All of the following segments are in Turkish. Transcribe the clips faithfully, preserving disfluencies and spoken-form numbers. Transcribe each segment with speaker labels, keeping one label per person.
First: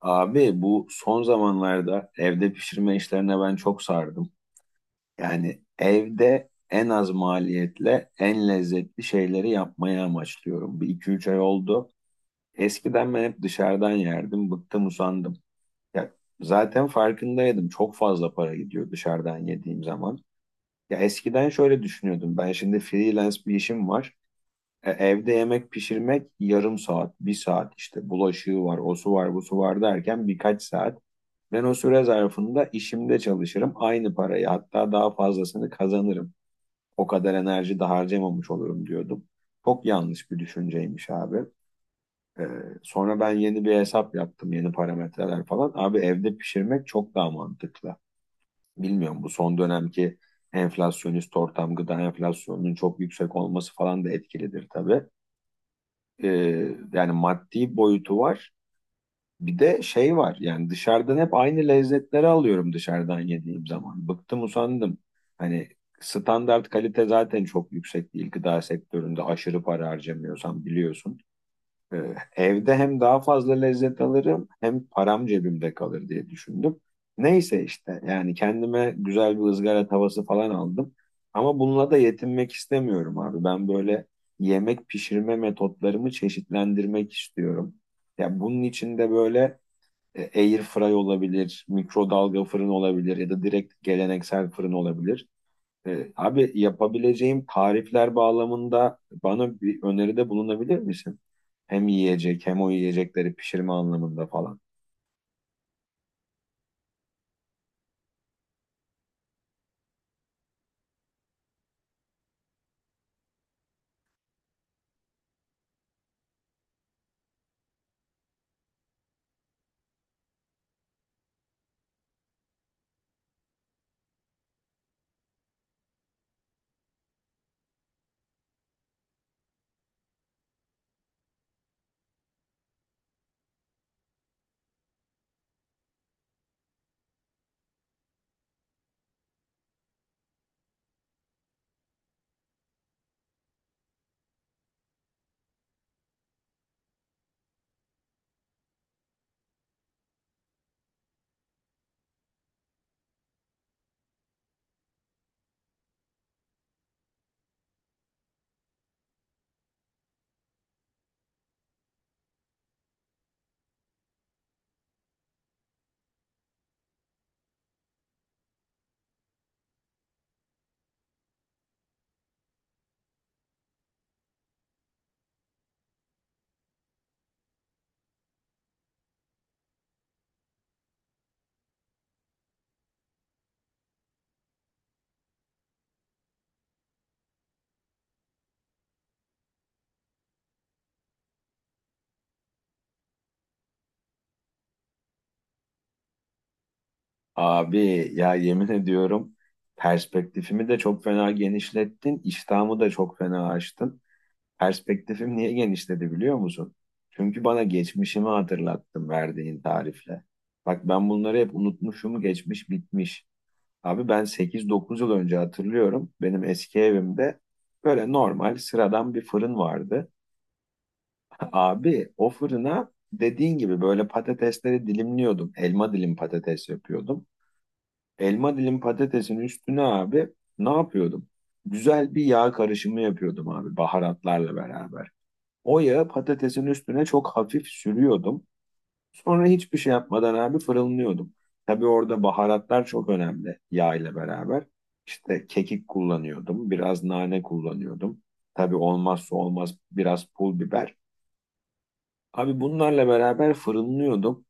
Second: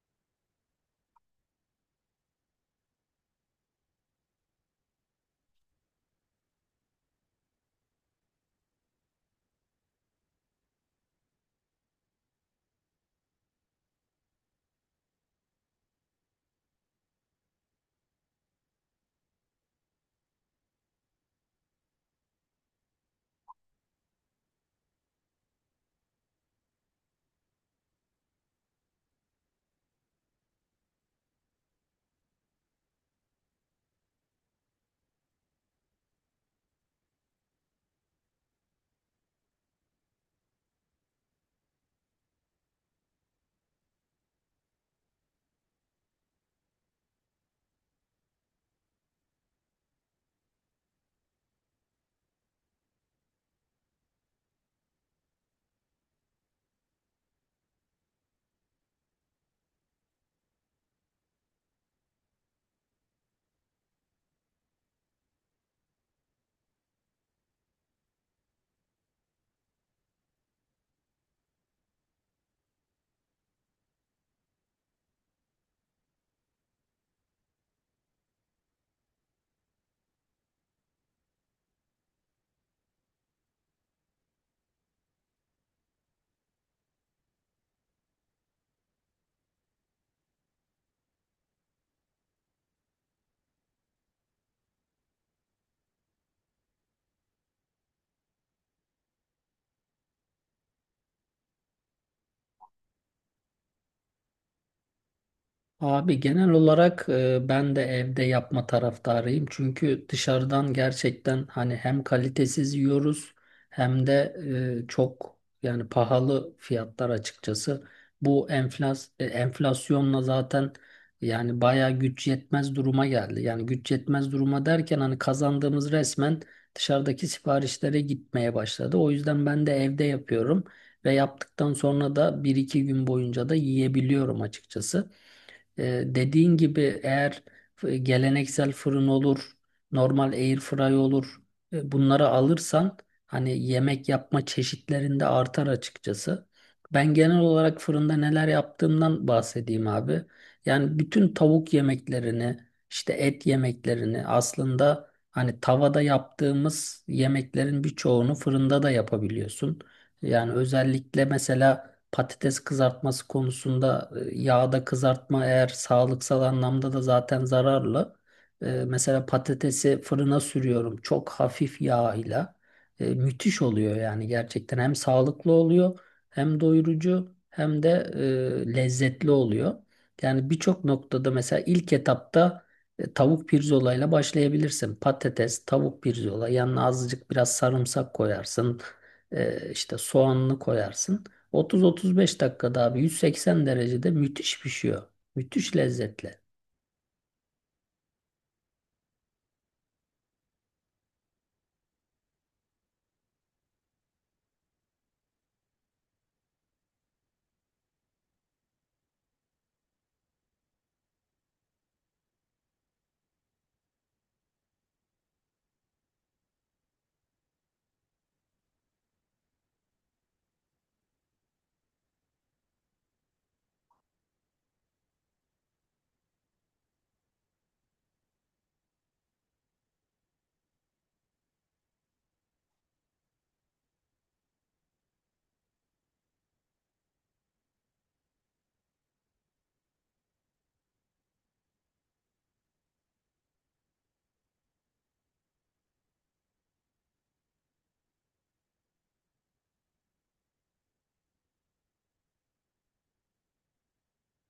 Speaker 1: Abi bu son zamanlarda evde pişirme işlerine ben çok sardım. Yani evde en az maliyetle en lezzetli şeyleri yapmayı amaçlıyorum. Bir iki üç ay oldu. Eskiden ben hep dışarıdan yerdim. Bıktım usandım. Ya zaten farkındaydım. Çok fazla para gidiyor dışarıdan yediğim zaman. Ya eskiden şöyle düşünüyordum. Ben şimdi freelance bir işim var. E, evde yemek pişirmek yarım saat, bir saat işte bulaşığı var, o su var, bu su var derken birkaç saat. Ben o süre zarfında işimde çalışırım. Aynı parayı hatta daha fazlasını kazanırım. O kadar enerji de harcamamış olurum diyordum. Çok yanlış bir düşünceymiş abi. Ee, Sonra ben yeni bir hesap yaptım. Yeni parametreler falan. Abi evde pişirmek çok daha mantıklı. Bilmiyorum bu son dönemki enflasyonist ortam gıda enflasyonunun çok yüksek olması falan da etkilidir tabii. Ee, Yani maddi boyutu var. Bir de şey var yani dışarıdan hep aynı lezzetleri alıyorum dışarıdan yediğim zaman. Bıktım usandım. Hani standart kalite zaten çok yüksek değil gıda sektöründe aşırı para harcamıyorsam biliyorsun. Ee, evde hem daha fazla lezzet alırım hem param cebimde kalır diye düşündüm. Neyse işte yani kendime güzel bir ızgara tavası falan aldım. Ama bununla da yetinmek istemiyorum abi. Ben böyle yemek pişirme metotlarımı çeşitlendirmek istiyorum. Ya bunun için de böyle e, Air fry olabilir, mikrodalga fırın olabilir ya da direkt geleneksel fırın olabilir. E, abi yapabileceğim tarifler bağlamında bana bir öneride bulunabilir misin? Hem yiyecek hem o yiyecekleri pişirme anlamında falan.
Speaker 2: Abi genel olarak e, ben de evde yapma taraftarıyım. Çünkü dışarıdan gerçekten hani hem kalitesiz yiyoruz hem de e, çok yani pahalı fiyatlar açıkçası. Bu enflas e, enflasyonla zaten yani bayağı güç yetmez duruma geldi. Yani güç yetmez duruma derken hani kazandığımız resmen dışarıdaki siparişlere gitmeye başladı. O yüzden ben de evde yapıyorum ve yaptıktan sonra da bir iki gün boyunca da yiyebiliyorum açıkçası. E, dediğin gibi eğer f- geleneksel fırın olur, normal air fry olur, e, bunları alırsan hani yemek yapma çeşitlerinde artar açıkçası. Ben genel olarak fırında neler yaptığımdan bahsedeyim abi. Yani bütün tavuk yemeklerini, işte et yemeklerini aslında hani tavada yaptığımız yemeklerin birçoğunu fırında da yapabiliyorsun. Yani özellikle mesela patates kızartması konusunda e, yağda kızartma eğer sağlıksal anlamda da zaten zararlı. E, Mesela patatesi fırına sürüyorum çok hafif yağ ile. E, Müthiş oluyor yani gerçekten hem sağlıklı oluyor hem doyurucu hem de e, lezzetli oluyor. Yani birçok noktada mesela ilk etapta e, tavuk pirzolayla başlayabilirsin. Patates, tavuk pirzola yanına azıcık biraz sarımsak koyarsın. E, işte soğanını koyarsın. otuz otuz beş dakikada abi yüz seksen derecede müthiş pişiyor. Müthiş lezzetli.
Speaker 1: Abi ya yemin ediyorum perspektifimi de çok fena genişlettin, iştahımı da çok fena açtın. Perspektifim niye genişledi biliyor musun? Çünkü bana geçmişimi hatırlattın verdiğin tarifle. Bak ben bunları hep unutmuşum, geçmiş bitmiş. Abi ben sekiz dokuz yıl önce hatırlıyorum. Benim eski evimde böyle normal sıradan bir fırın vardı. Abi o fırına dediğin gibi böyle patatesleri dilimliyordum. Elma dilim patates yapıyordum. Elma dilim patatesin üstüne abi ne yapıyordum? Güzel bir yağ karışımı yapıyordum abi baharatlarla beraber. O yağı patatesin üstüne çok hafif sürüyordum. Sonra hiçbir şey yapmadan abi fırınlıyordum. Tabii orada baharatlar çok önemli yağ ile beraber. İşte kekik kullanıyordum, biraz nane kullanıyordum. Tabii olmazsa olmaz biraz pul biber. Abi bunlarla beraber fırınlıyordum.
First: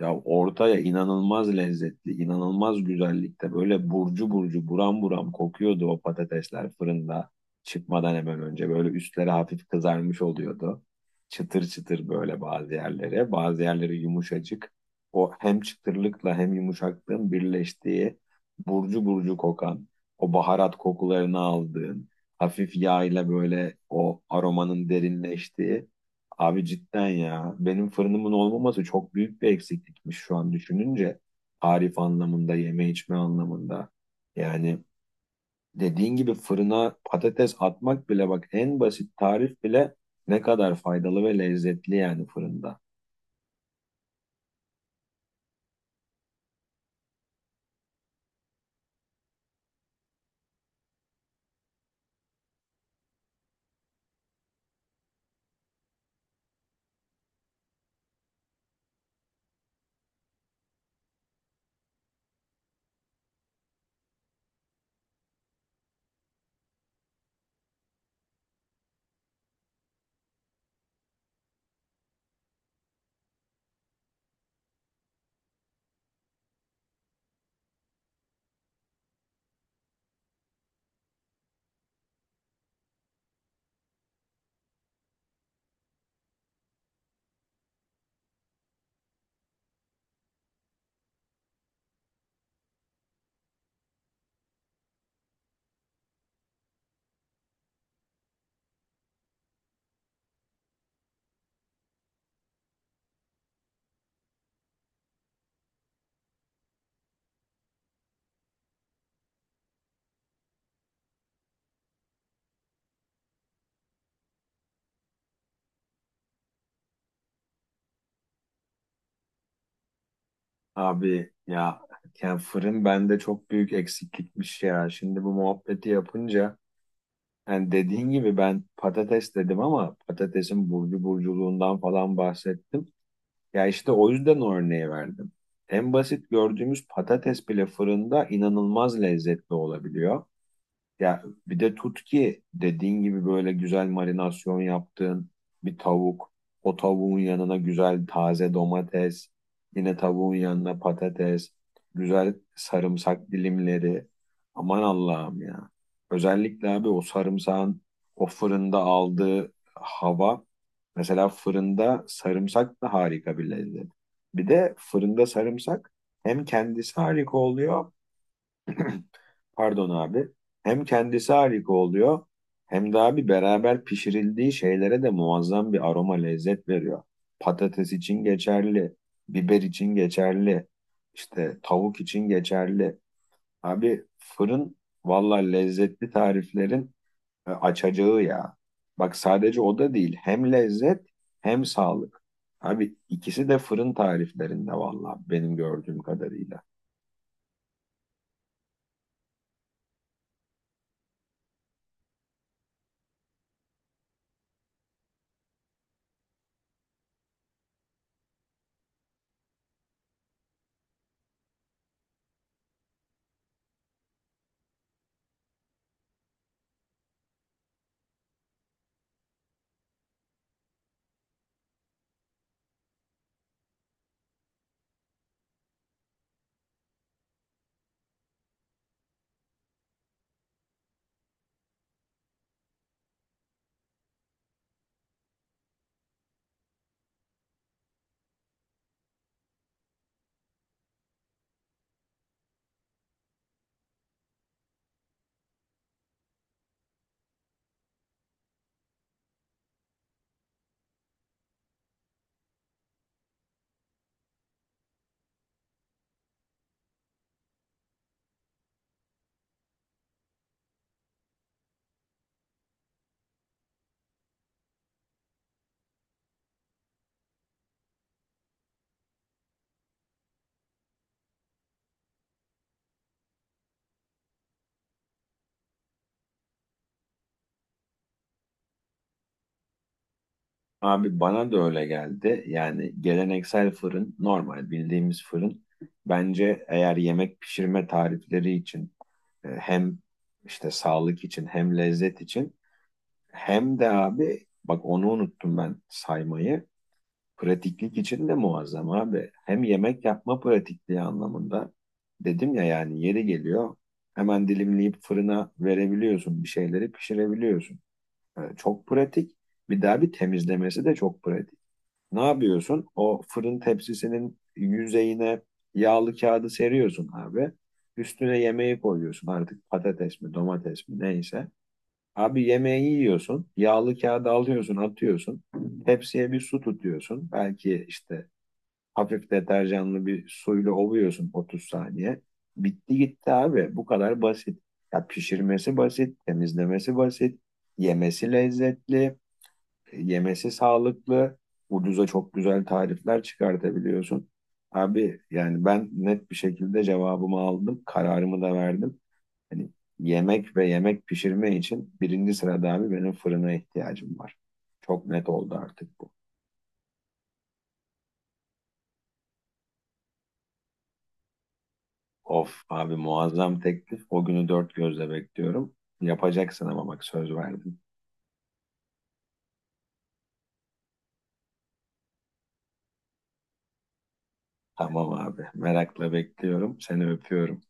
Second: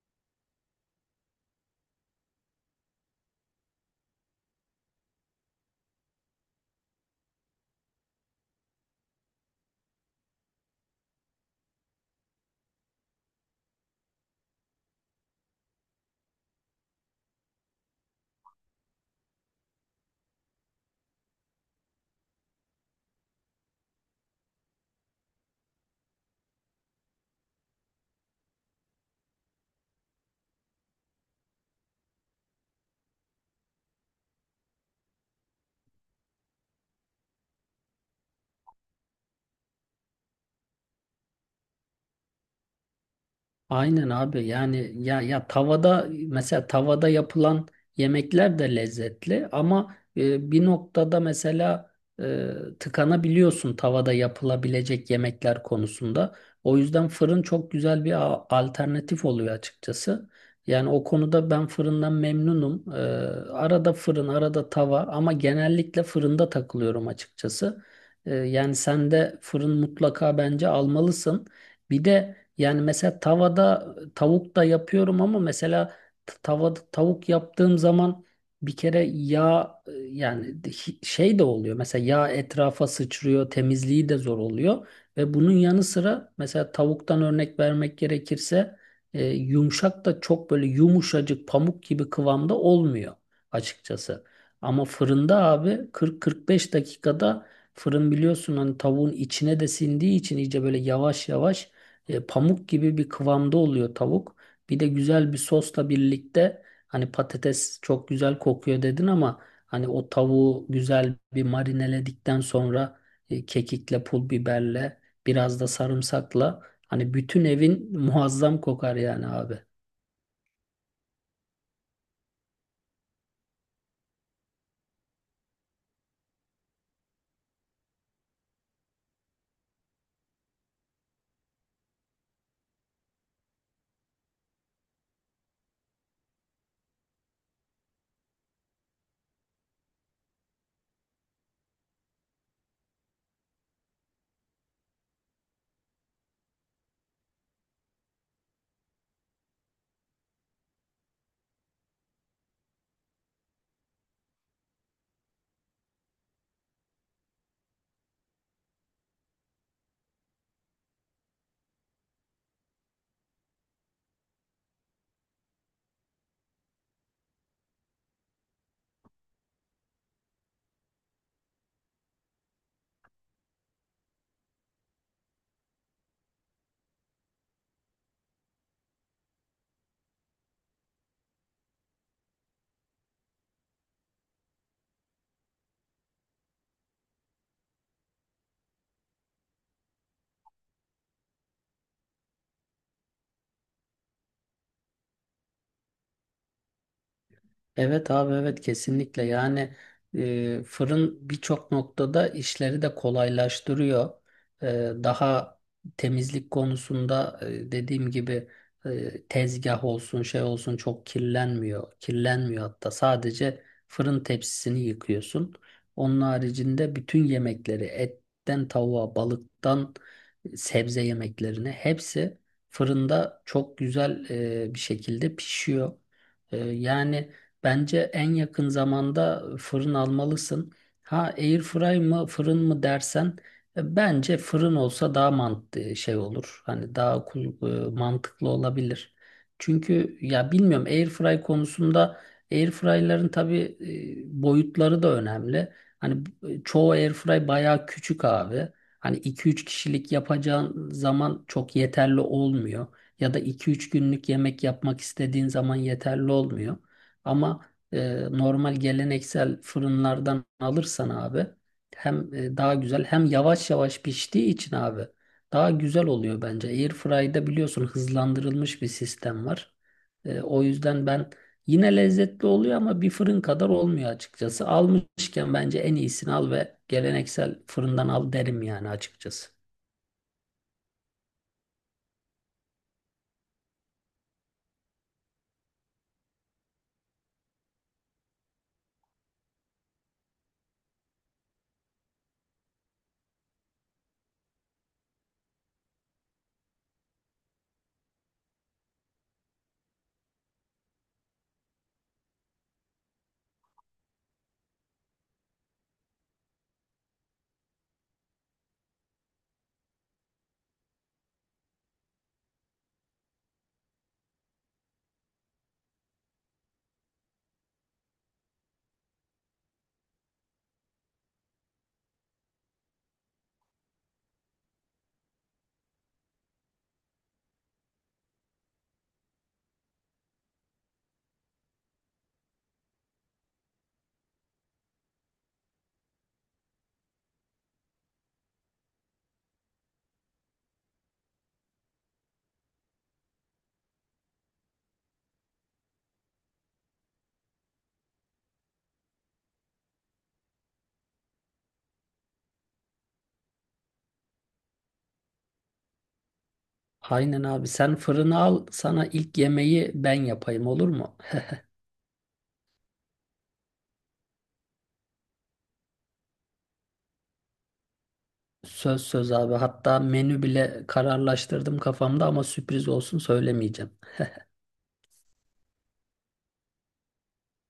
Speaker 1: Ya ortaya inanılmaz lezzetli, inanılmaz güzellikte böyle burcu burcu buram buram kokuyordu o patatesler fırında çıkmadan hemen önce. Böyle üstleri hafif kızarmış oluyordu. Çıtır çıtır böyle bazı yerlere, bazı yerleri yumuşacık. O hem çıtırlıkla hem yumuşaklığın birleştiği burcu burcu kokan, o baharat kokularını aldığın, hafif yağ ile böyle o aromanın derinleştiği. Abi cidden ya. Benim fırınımın olmaması çok büyük bir eksiklikmiş şu an düşününce. Tarif anlamında, yeme içme anlamında. Yani dediğin gibi fırına patates atmak bile bak en basit tarif bile ne kadar faydalı ve lezzetli yani fırında.
Speaker 2: Aynen abi yani ya ya tavada mesela tavada yapılan yemekler de lezzetli ama e, bir noktada mesela e, tıkanabiliyorsun tavada yapılabilecek yemekler konusunda. O yüzden fırın çok güzel bir a- alternatif oluyor açıkçası. Yani o konuda ben fırından memnunum. E, arada fırın, arada tava ama genellikle fırında takılıyorum açıkçası. E, yani sen de fırın mutlaka bence almalısın. Bir de yani mesela tavada tavuk da yapıyorum ama mesela t- tavada tavuk yaptığım zaman bir kere yağ e, yani de- hi- şey de oluyor. Mesela yağ etrafa sıçrıyor, temizliği de zor oluyor ve bunun yanı sıra mesela tavuktan örnek vermek gerekirse e, yumuşak da çok böyle yumuşacık pamuk gibi kıvamda olmuyor açıkçası. Ama fırında abi kırk kırk beş dakikada fırın biliyorsun hani tavuğun içine de sindiği için iyice böyle yavaş yavaş e, pamuk gibi bir kıvamda oluyor tavuk. Bir de güzel bir sosla birlikte hani patates çok güzel kokuyor dedin ama hani o tavuğu güzel bir marineledikten sonra e, kekikle, pul biberle, biraz da sarımsakla hani bütün evin muazzam kokar yani abi.
Speaker 1: Abi ya yani fırın bende çok büyük eksiklikmiş ya. Şimdi bu muhabbeti yapınca yani dediğin gibi ben patates dedim ama patatesin burcu burculuğundan falan bahsettim. Ya işte o yüzden o örneği verdim. En basit gördüğümüz patates bile fırında inanılmaz lezzetli olabiliyor. Ya bir de tut ki dediğin gibi böyle güzel marinasyon yaptığın bir tavuk. O tavuğun yanına güzel taze domates, yine tavuğun yanına patates, güzel sarımsak dilimleri. Aman Allah'ım ya. Özellikle abi o sarımsağın o fırında aldığı hava. Mesela fırında sarımsak da harika bir lezzet. Bir de fırında sarımsak hem kendisi harika oluyor pardon abi. Hem kendisi harika oluyor hem de abi beraber pişirildiği şeylere de muazzam bir aroma lezzet veriyor. Patates için geçerli, biber için geçerli, işte tavuk için geçerli. Abi fırın valla lezzetli tariflerin e, açacağı ya. Bak sadece o da değil hem lezzet hem sağlık. Abi ikisi de fırın tariflerinde valla benim gördüğüm kadarıyla.
Speaker 2: Evet abi, evet, kesinlikle yani e, fırın birçok noktada işleri de kolaylaştırıyor. E, Daha temizlik konusunda e, dediğim gibi e, tezgah olsun şey olsun çok kirlenmiyor. Kirlenmiyor, hatta sadece fırın tepsisini yıkıyorsun. Onun haricinde bütün yemekleri etten tavuğa, balıktan sebze yemeklerine hepsi fırında çok güzel e, bir şekilde pişiyor. E, yani... Bence en yakın zamanda fırın almalısın. Ha airfry mı fırın mı dersen e, bence fırın olsa daha mantıklı e, şey olur. Hani daha kul- e, mantıklı olabilir. Çünkü ya bilmiyorum airfry konusunda airfryların tabii e, boyutları da önemli. Hani e, çoğu airfry bayağı küçük abi. Hani iki üç kişilik yapacağın zaman çok yeterli olmuyor. Ya da iki üç günlük yemek yapmak istediğin zaman yeterli olmuyor. Ama e, normal geleneksel fırınlardan alırsan abi hem e, daha güzel, hem yavaş yavaş piştiği için abi daha güzel oluyor bence. Airfry'da biliyorsun hızlandırılmış bir sistem var. E, o yüzden ben yine lezzetli oluyor ama bir fırın kadar olmuyor açıkçası. Almışken bence en iyisini al ve geleneksel fırından al derim yani açıkçası.
Speaker 1: Abi bana da öyle geldi. Yani geleneksel fırın, normal bildiğimiz fırın bence eğer yemek pişirme tarifleri için e, hem işte sağlık için hem lezzet için hem de abi bak onu unuttum ben saymayı. Pratiklik için de muazzam abi. Hem yemek yapma pratikliği anlamında dedim ya yani yeri geliyor hemen dilimleyip fırına verebiliyorsun bir şeyleri pişirebiliyorsun. E, Çok pratik. Bir daha bir temizlemesi de çok pratik. Ne yapıyorsun? O fırın tepsisinin yüzeyine yağlı kağıdı seriyorsun abi. Üstüne yemeği koyuyorsun artık patates mi domates mi neyse. Abi yemeği yiyorsun. Yağlı kağıdı alıyorsun atıyorsun. Tepsiye bir su tutuyorsun. Belki işte hafif deterjanlı bir suyla ovuyorsun otuz saniye. Bitti gitti abi. Bu kadar basit. Ya pişirmesi basit, temizlemesi basit, yemesi lezzetli. Yemesi sağlıklı. Ucuza çok güzel tarifler çıkartabiliyorsun. Abi yani ben net bir şekilde cevabımı aldım. Kararımı da verdim. Hani yemek ve yemek pişirme için birinci sırada abi benim fırına ihtiyacım var. Çok net oldu artık bu.
Speaker 2: Aynen abi, sen fırını al, sana ilk yemeği ben yapayım, olur mu?
Speaker 1: Of abi muazzam teklif. O günü dört gözle bekliyorum. Yapacaksın ama bak söz verdim.
Speaker 2: Söz söz abi. Hatta menü bile kararlaştırdım kafamda ama sürpriz olsun, söylemeyeceğim.
Speaker 1: Tamam abi. Merakla bekliyorum. Seni öpüyorum.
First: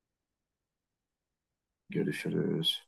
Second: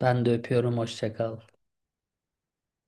Speaker 2: Ben de öpüyorum. Hoşça kal.
Speaker 1: Görüşürüz.